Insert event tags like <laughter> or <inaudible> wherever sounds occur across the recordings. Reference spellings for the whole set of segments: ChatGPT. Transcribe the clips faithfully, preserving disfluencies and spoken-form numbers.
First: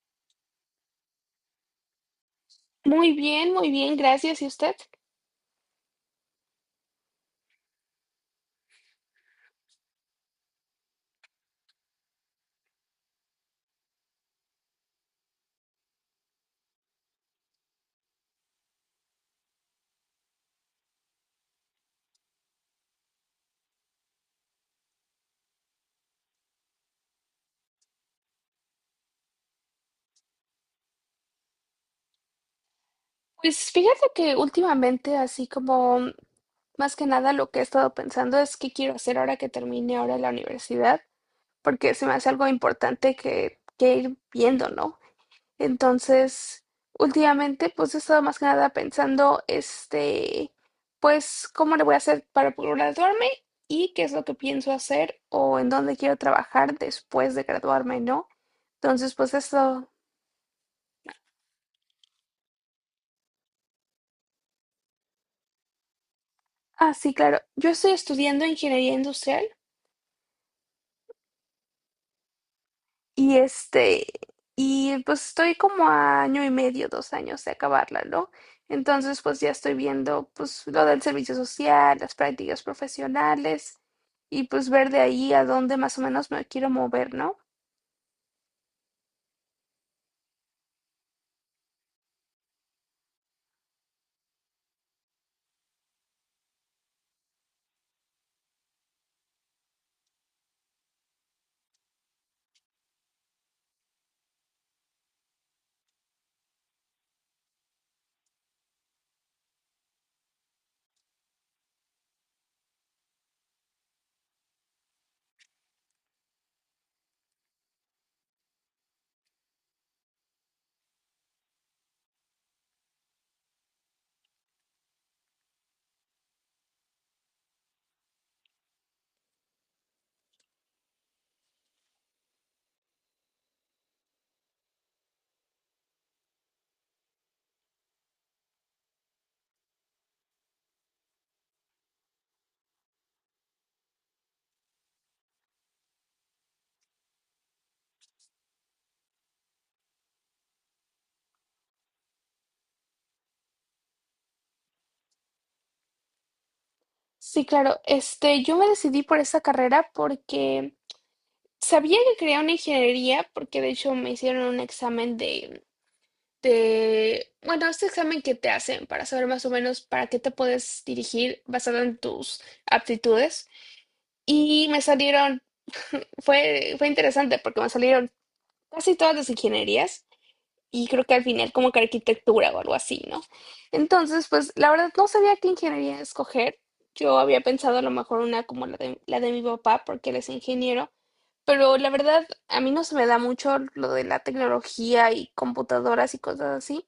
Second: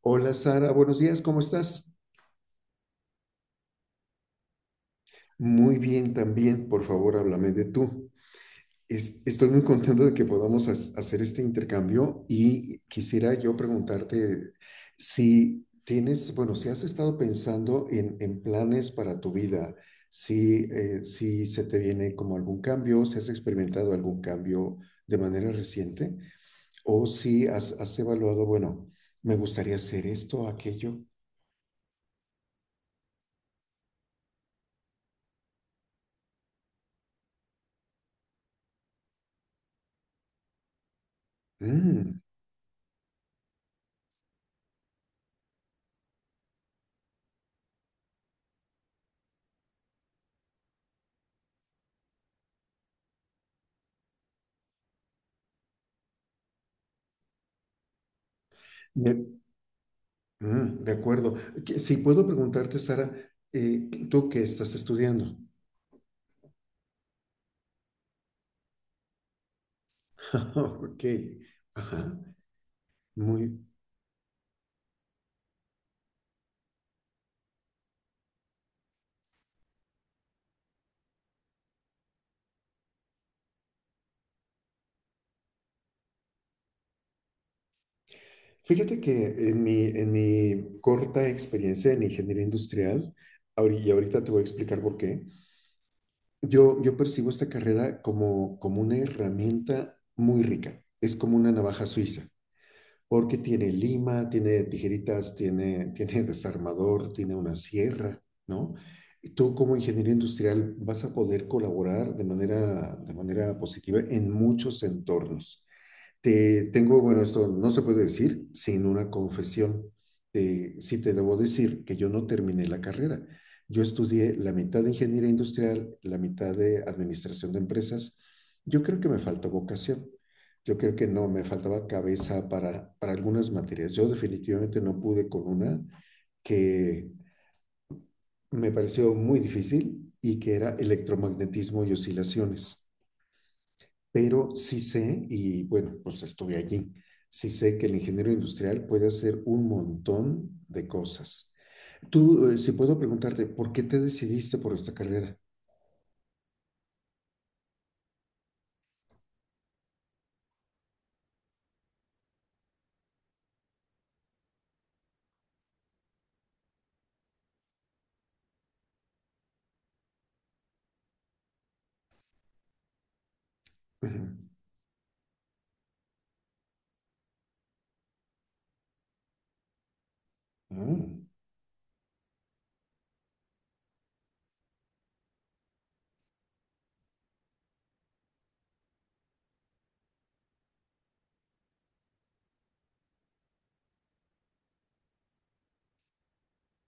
Hola Sara, buenos días, ¿cómo estás? Muy bien, muy bien, gracias. ¿Y usted? Muy bien también, por favor, háblame de tú. Es- estoy muy contento de que podamos has- hacer este intercambio y quisiera yo preguntarte si tienes, bueno, si has estado pensando en, en planes para tu vida, si, eh, si se te viene como algún cambio, si has experimentado algún cambio de manera reciente o si has, has evaluado, bueno, me gustaría hacer esto, aquello. Pues fíjate que últimamente, así como mm, más que nada lo que he estado pensando es qué quiero hacer ahora que termine ahora la universidad, porque se me Mm. hace algo importante que, que ir viendo, ¿no? Entonces, últimamente, pues he estado más que nada pensando, este, pues, ¿cómo le voy a hacer para graduarme? Y qué es lo que pienso hacer o en dónde quiero trabajar después de graduarme, ¿no? Entonces, pues Me, eso. Mm, de acuerdo. Que- Si puedo preguntarte, Sara, eh, ¿tú qué estás estudiando? Ah, sí, claro. Yo estoy estudiando ingeniería industrial <laughs> Ok, ajá, y muy. este, y pues estoy como a año y medio, dos años de acabarla, ¿no? Entonces, pues ya estoy viendo pues lo del servicio social, las prácticas profesionales y pues ver de ahí a dónde más o menos me quiero mover, ¿no? Fíjate que en mi, en mi corta experiencia en ingeniería industrial, ahori- y ahorita te voy a explicar por qué, yo, yo percibo esta carrera como, como una herramienta muy rica. Es como una navaja suiza, porque tiene lima, tiene tijeritas, tiene, <laughs> tiene desarmador, tiene una sierra, ¿no? Y tú como ingeniero industrial vas a poder colaborar de manera, de manera positiva en muchos entornos. Te tengo, bueno, esto no se puede decir sin una confesión. Eh, sí te debo decir que yo no terminé la carrera. Yo estudié la mitad de ingeniería industrial, la mitad de administración de empresas. Yo creo que me faltó vocación. Yo creo que no, me faltaba cabeza para, para algunas materias. Yo definitivamente no pude con una que me pareció muy difícil y que era electromagnetismo y oscilaciones, pero sí sé, y bueno, pues estuve allí, sí sé que el ingeniero industrial puede hacer un montón de cosas. Tú, eh, si puedo preguntarte, ¿por qué te decidiste por esta carrera? Sí, claro. Este, yo me decidí por esa carrera porque sabía que quería una ingeniería porque de hecho me hicieron un examen de Te, bueno, este examen que te hacen para saber más o menos para qué te puedes dirigir basado en tus aptitudes. Ujú. Y me salieron, fue, fue interesante porque me salieron casi todas las ingenierías y Ah. creo que al final como que arquitectura o algo así, ¿no? Entonces, pues la verdad no sabía qué ingeniería escoger. Yo había pensado a lo mejor una como la de, la de mi papá porque él es ingeniero. Pero la verdad, a mí no se me da mucho lo de la tecnología y computadoras y cosas así.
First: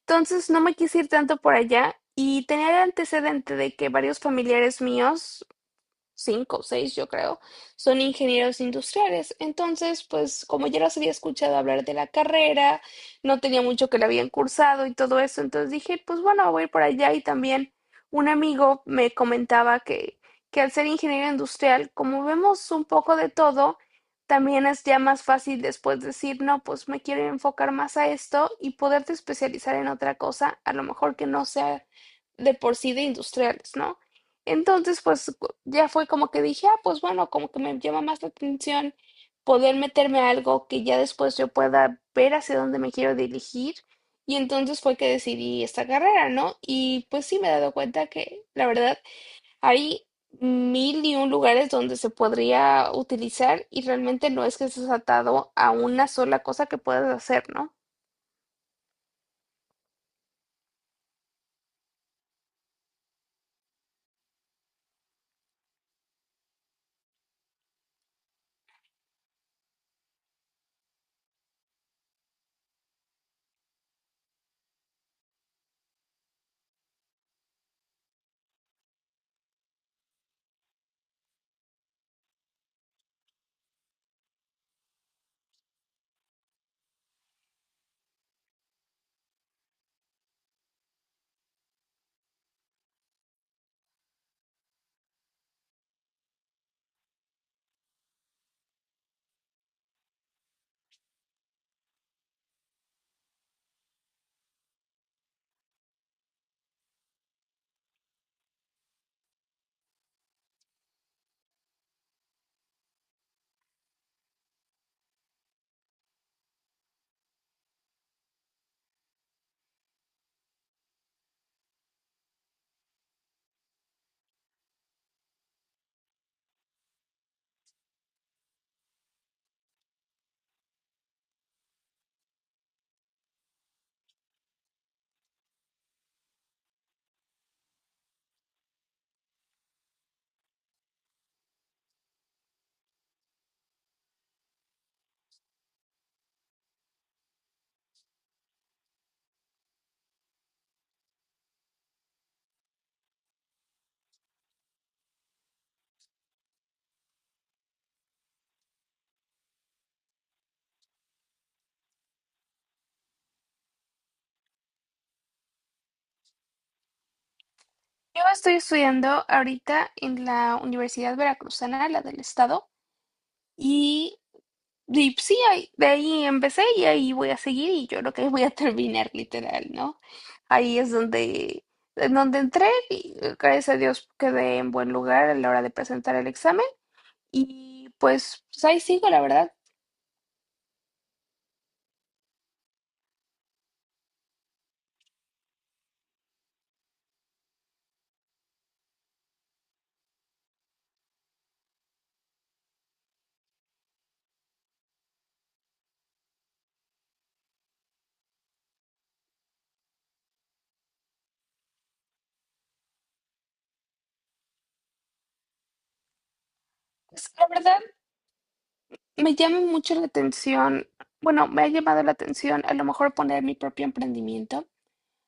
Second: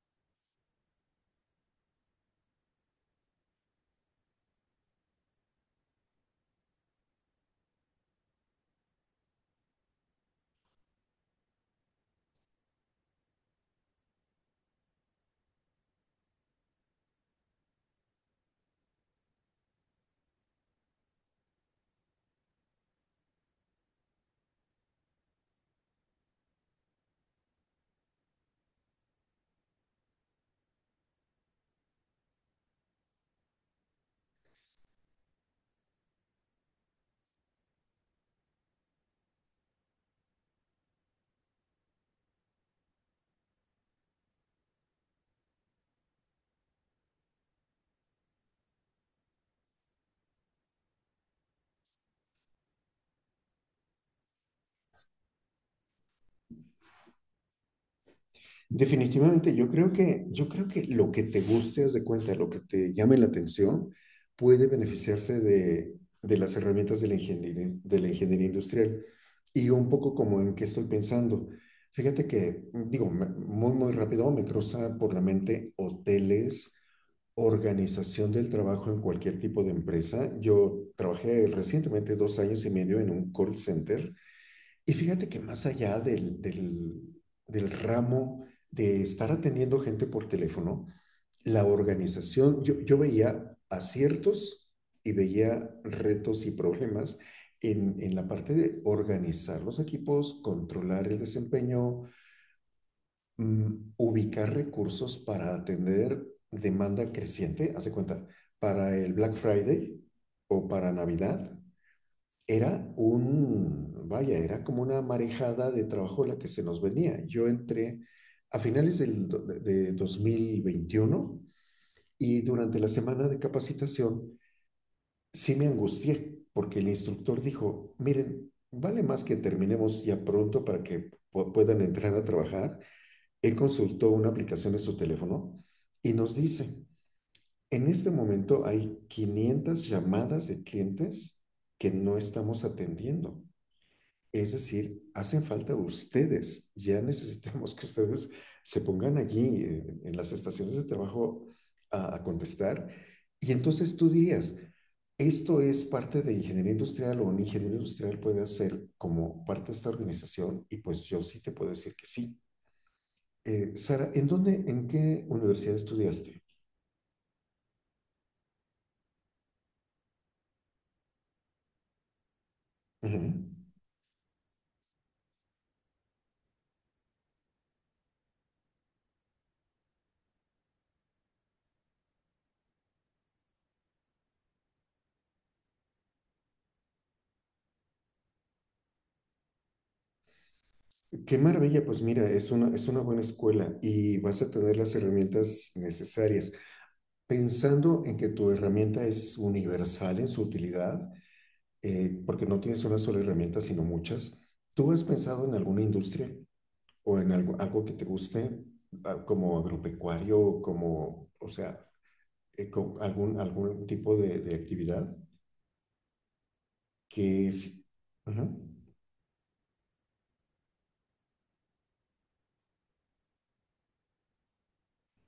Entonces no me quise ir tanto por allá y tenía el antecedente de que varios familiares míos, cinco o seis, yo creo, son ingenieros industriales. Entonces, pues como ya los había escuchado hablar de la carrera, no tenía mucho que la habían cursado y todo eso, entonces dije, pues bueno, voy a ir por allá. Y también un amigo me comentaba que, que al ser ingeniero industrial, como vemos un poco de todo, también es ya más fácil después decir, no, pues me quiero enfocar más a esto y poderte especializar en otra cosa, a lo mejor que no sea de por sí de industriales, ¿no? Entonces, pues ya fue como que dije, ah, pues bueno, como que me llama más la atención poder meterme a algo que ya después yo pueda ver hacia dónde me quiero dirigir. Y entonces fue que decidí esta carrera, ¿no? Y pues sí me he dado cuenta que, la verdad, hay mil y un lugares donde se podría utilizar y realmente no es que estés atado a una sola cosa que puedas hacer, ¿no? Definitivamente, yo creo que, yo creo que lo que te guste, haz de cuenta, lo que te llame la atención, puede beneficiarse de, de las herramientas de la ingeniería, de la ingeniería industrial. Y un poco como en qué estoy pensando. Fíjate que, digo, me- muy, muy rápido me cruza por la mente hoteles, organización del trabajo en cualquier tipo de empresa. Yo trabajé recientemente dos años y medio en un call center y fíjate que más allá del, del, del ramo de estar atendiendo gente por teléfono, la organización, yo, yo veía aciertos y veía retos y problemas en, en la parte de organizar los equipos, controlar el desempeño, mm, ubicar recursos para atender demanda creciente, hace cuenta, para el Black Friday o para Navidad era un, vaya, era como una marejada de trabajo la que se nos venía. Yo entré a finales del, do- de dos mil veintiuno y durante la semana de capacitación sí me angustié porque el instructor dijo, miren, vale más que terminemos ya pronto para que pu- puedan entrar a trabajar. Él consultó una aplicación en su teléfono y nos dice, en este momento hay quinientas llamadas de clientes que no estamos atendiendo. Es decir, hacen falta ustedes. Ya necesitamos que ustedes se pongan allí, eh, en las estaciones de trabajo a, a contestar. Y entonces tú dirías, ¿esto es parte de ingeniería industrial o un ingeniero industrial puede hacer como parte de esta organización? Y pues yo sí te puedo decir que sí. Eh, Sara, ¿en dónde, en qué universidad estudiaste? Yo estoy estudiando ahorita en la Universidad Veracruzana, la del Estado, Ajá. y. Y pues, sí, ahí- de ahí empecé y ahí voy a seguir y yo creo que voy a <laughs> terminar literal, ¿no? Ahí es donde, en donde entré y eh, gracias a Dios quedé en buen lugar a la hora de presentar el examen y pues, pues ahí sigo, la verdad. Qué maravilla, pues mira, es una, es una buena escuela y vas a tener las herramientas necesarias. Pensando en que tu herramienta es universal en su utilidad, eh, porque no tienes una sola herramienta, sino muchas, ¿tú has pensado en alguna industria o en algo, algo que te guste, ah, como agropecuario, como, o sea, eh, con algún, algún tipo de, de actividad Pues, que la verdad es... Ajá, me llama mucho la atención, bueno, me ha llamado la atención a lo mejor poner mi propio emprendimiento,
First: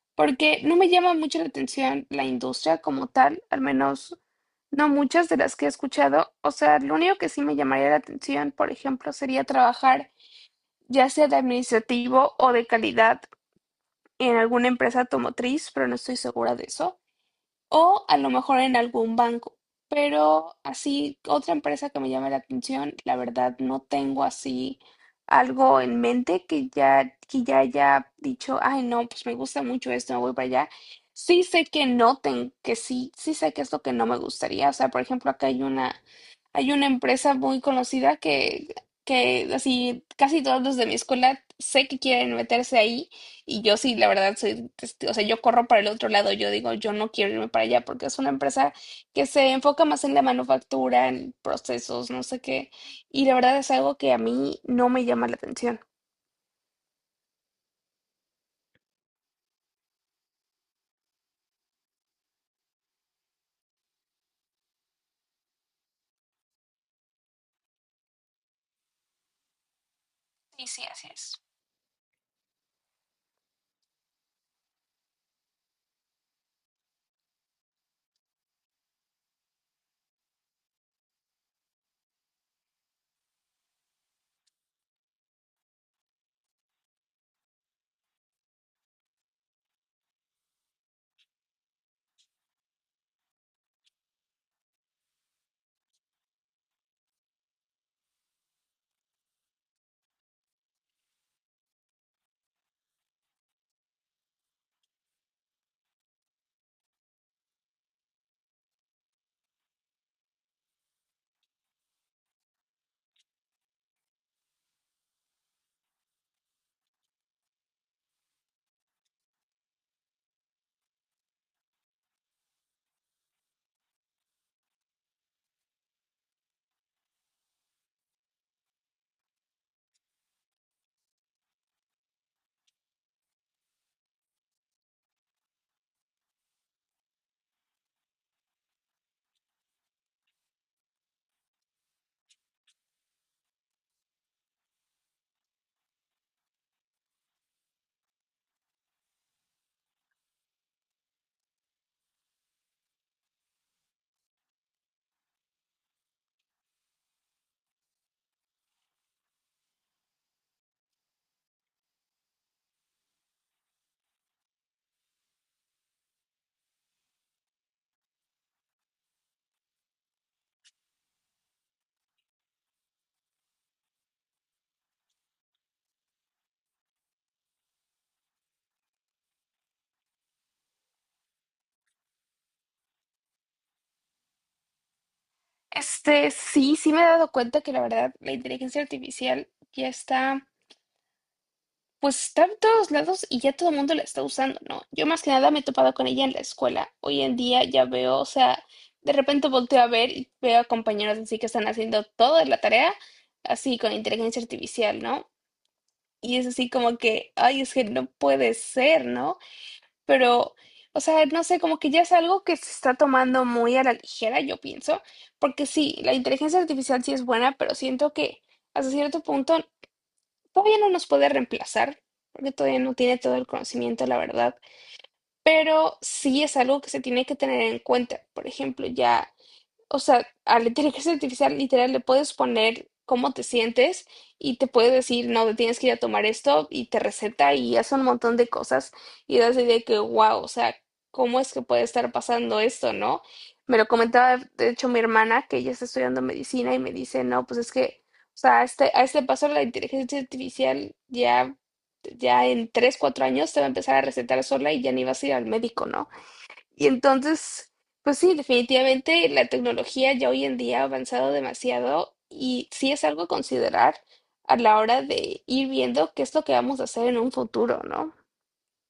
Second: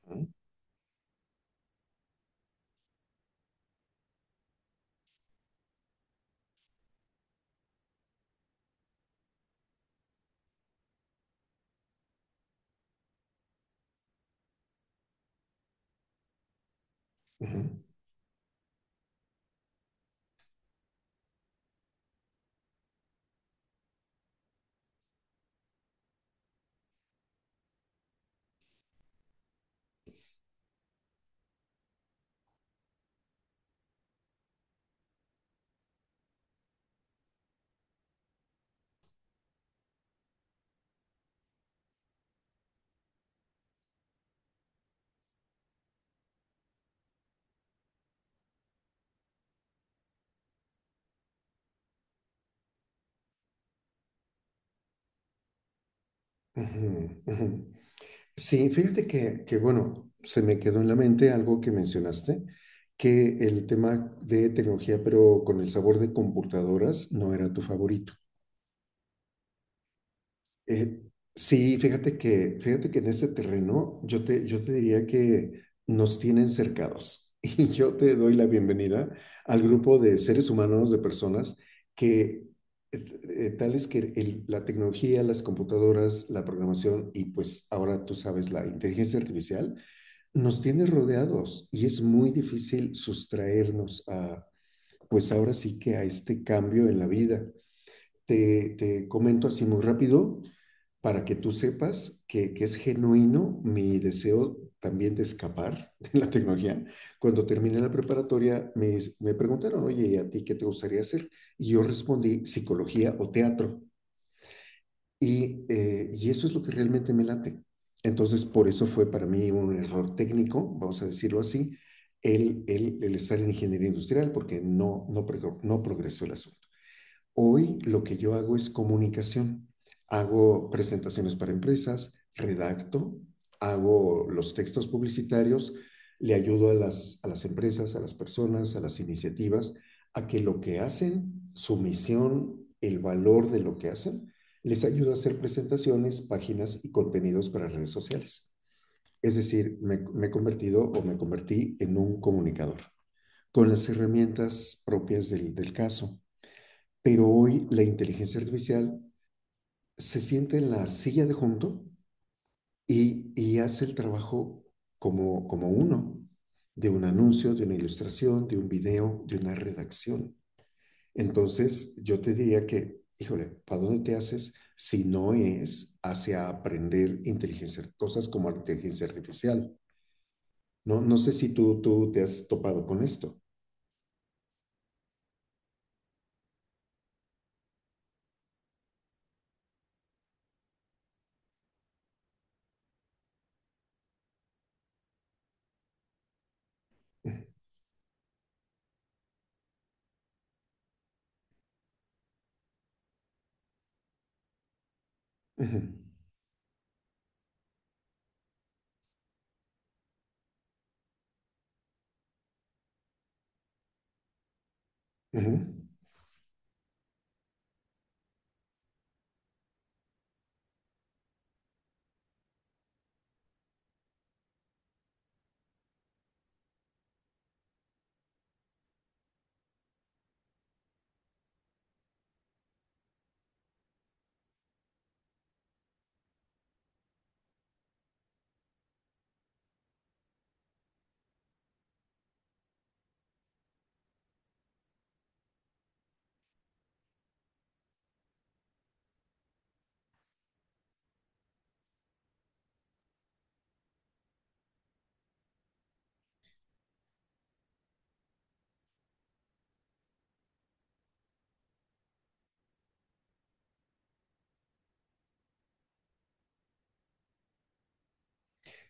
ajá, porque no me llama mucho la atención la industria como tal, al menos no muchas de las que he escuchado. O sea, lo único que sí me llamaría la atención, por ejemplo, sería trabajar ya sea de administrativo o de calidad en alguna empresa automotriz, pero no estoy segura de eso. ajá, O a lo mejor en algún banco. Pero así, otra empresa que me llame la atención, la verdad no tengo así algo en mente que ya, que ya haya dicho, ay no, pues me gusta mucho esto, me voy para allá. Sí sé que no tengo, que sí, sí sé que es lo que no me gustaría. O sea, por ejemplo, acá hay una, hay una empresa muy conocida que, que así casi todos los de mi escuela sé que quieren meterse ahí y yo sí, la verdad, soy, testi- o sea, yo corro para el otro lado, yo digo, yo no quiero irme para allá porque es una empresa que se enfoca más en la manufactura, en procesos, no sé qué, y la verdad es algo que a mí no me llama la atención. ajá, ajá. Sí, fíjate que, que, bueno, se me quedó en la mente algo que mencionaste, que el tema de tecnología, pero con el sabor de computadoras, no era tu favorito. Sí, sí, Eh, así es. sí, fíjate que, fíjate que en este terreno yo te, yo te diría que nos tienen cercados <laughs> y yo te doy la bienvenida al grupo de seres humanos, de personas que eh, eh, tales que el- la tecnología, las computadoras, la programación y pues ahora tú sabes la inteligencia artificial nos tiene rodeados y es muy difícil sustraernos a, pues ahora sí que a este cambio en la vida. Te, te comento así muy rápido para que tú sepas que, que es genuino mi deseo también de escapar de la tecnología. Cuando terminé la preparatoria, me, me preguntaron, oye, ¿y a ti qué te gustaría hacer? Y yo respondí, psicología o teatro. Y, eh, y eso es lo que realmente me late. Entonces, por eso fue para mí un error técnico, vamos a decirlo así, el, el, el estar en ingeniería industrial, porque no, no, no progresó el asunto. Hoy lo que yo hago es comunicación. Hago presentaciones para empresas, redacto, hago los textos publicitarios, le ayudo a las, a las empresas, a las personas, a las iniciativas, a que lo que hacen, su misión, el valor de lo que hacen, les ayudo a hacer presentaciones, páginas y contenidos para redes sociales. Es decir, me, me he convertido o me convertí en un comunicador con las herramientas propias del, del caso, pero hoy la inteligencia artificial se siente en la silla de junto y, y hace el trabajo como, como uno, de un anuncio, de una ilustración, de un video, de una redacción. Entonces, yo te diría que, híjole, ¿para dónde te haces si no es hacia aprender inteligencia, cosas como la inteligencia artificial? No, no sé si tú, tú te has topado con esto. Este, sí, sí me he dado cuenta que la verdad la inteligencia artificial ya está. Pues está en todos lados y ya todo el mundo la está usando, ¿no? Yo más que nada me he topado con ella en la escuela. Hoy en día ya veo, o sea, de repente volteo a ver y veo a compañeros así que están haciendo toda la tarea, así con inteligencia artificial, ¿no? Ujú, Y es así como que, ay, es que no puede ser, ¿no? Pero, o sea, no sé, como que ya es algo que se está tomando muy a la ligera, yo pienso, ujú. porque sí, la inteligencia artificial sí es buena, pero siento que hasta cierto punto todavía no nos puede reemplazar, porque todavía no tiene todo el conocimiento, la verdad, pero sí es algo que se tiene que tener en cuenta. Por ejemplo, ya o sea, a la inteligencia artificial literal le puedes poner cómo te sientes y te puede decir, no, te tienes que ir a tomar esto y te receta y hace un montón de cosas y das la idea de que, wow, o sea, ¿cómo es que puede estar pasando esto, no? Me lo comentaba, de hecho, mi hermana, que ella está estudiando medicina y me dice, no, pues es que, o sea, a este, a este paso la inteligencia artificial ya, ya en tres, cuatro años te va a empezar a recetar sola y ya ni vas a ir al médico, ¿no? Y entonces, pues sí, definitivamente la tecnología ya hoy en día ha avanzado demasiado y sí es algo a considerar a la hora de ir viendo qué es lo que vamos a hacer en un futuro, ¿no?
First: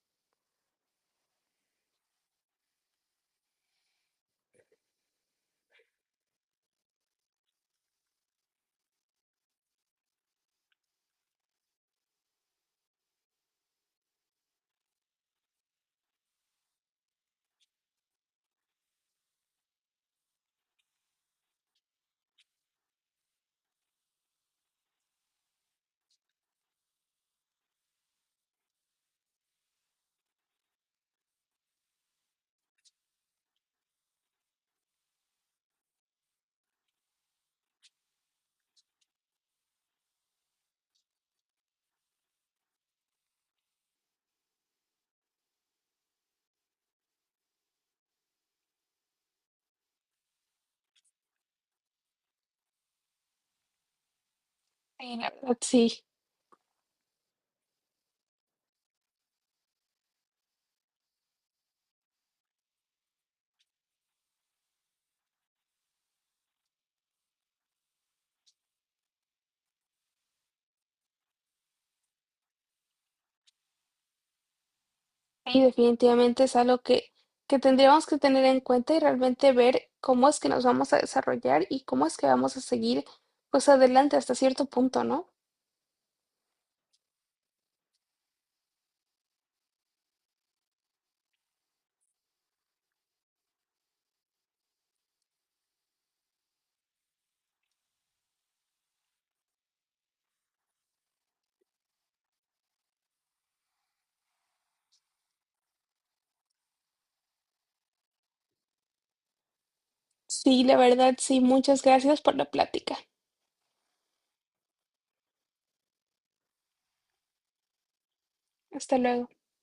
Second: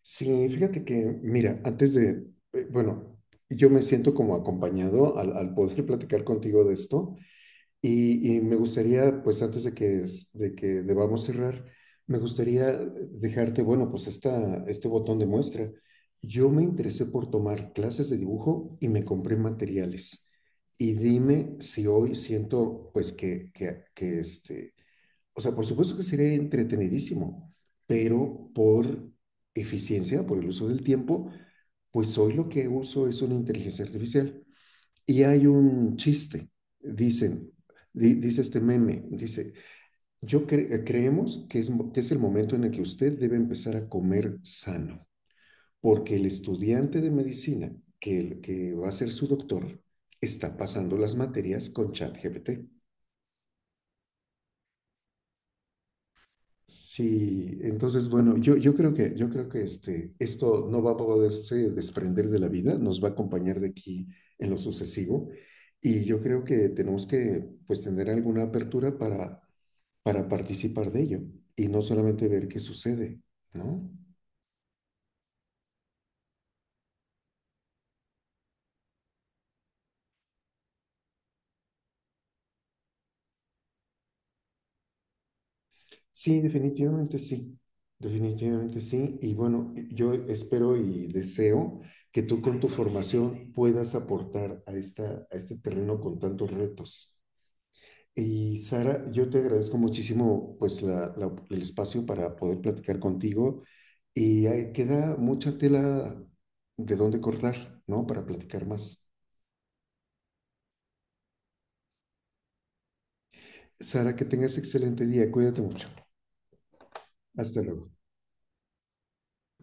Sí, fíjate que, mira, antes de, eh, bueno, yo me siento como acompañado al, al poder <laughs> platicar contigo de esto y, y me gustaría, pues antes de que, es- de que debamos cerrar, me gustaría dejarte, bueno, pues esta, este botón de muestra. Yo me interesé por tomar clases de dibujo y me compré materiales. Y dime si hoy siento, pues, que, que, que, este, o sea, por supuesto que sería entretenidísimo, pero por eficiencia, por el uso del tiempo, pues hoy lo que uso es una inteligencia artificial. Y hay un chiste, dicen, di- dice este meme, dice, yo cre- creemos que es, que es el momento en el que usted debe empezar a comer sano, porque el estudiante de medicina que, el- que va a ser su doctor está pasando las materias con ChatGPT. Sí, la verdad. Ah, sí, Sí, entonces, bueno, yo, yo creo que, yo creo que este, esto no va a poderse desprender de la vida, nos va a acompañar de aquí en lo sucesivo y yo creo que tenemos que pues tener alguna apertura para, para participar de ello y no solamente ver qué sucede, ¿no? sí, definitivamente es algo que, que tendríamos que tener en cuenta y realmente ver cómo es que nos vamos a desarrollar y cómo es que vamos a seguir pues adelante hasta cierto punto, ¿no? Sí, definitivamente sí, definitivamente sí y bueno, yo espero y deseo que tú con tu formación puedas aportar a esta, a este terreno con tantos retos. Y Sara, yo te agradezco muchísimo pues la- la- el espacio para poder platicar contigo y ahí queda mucha tela de dónde cortar, ¿no? Para platicar más. Sí, la verdad, sí, muchas gracias por la plática. Sara, que tengas excelente día, cuídate mucho. Hasta luego. Hasta luego.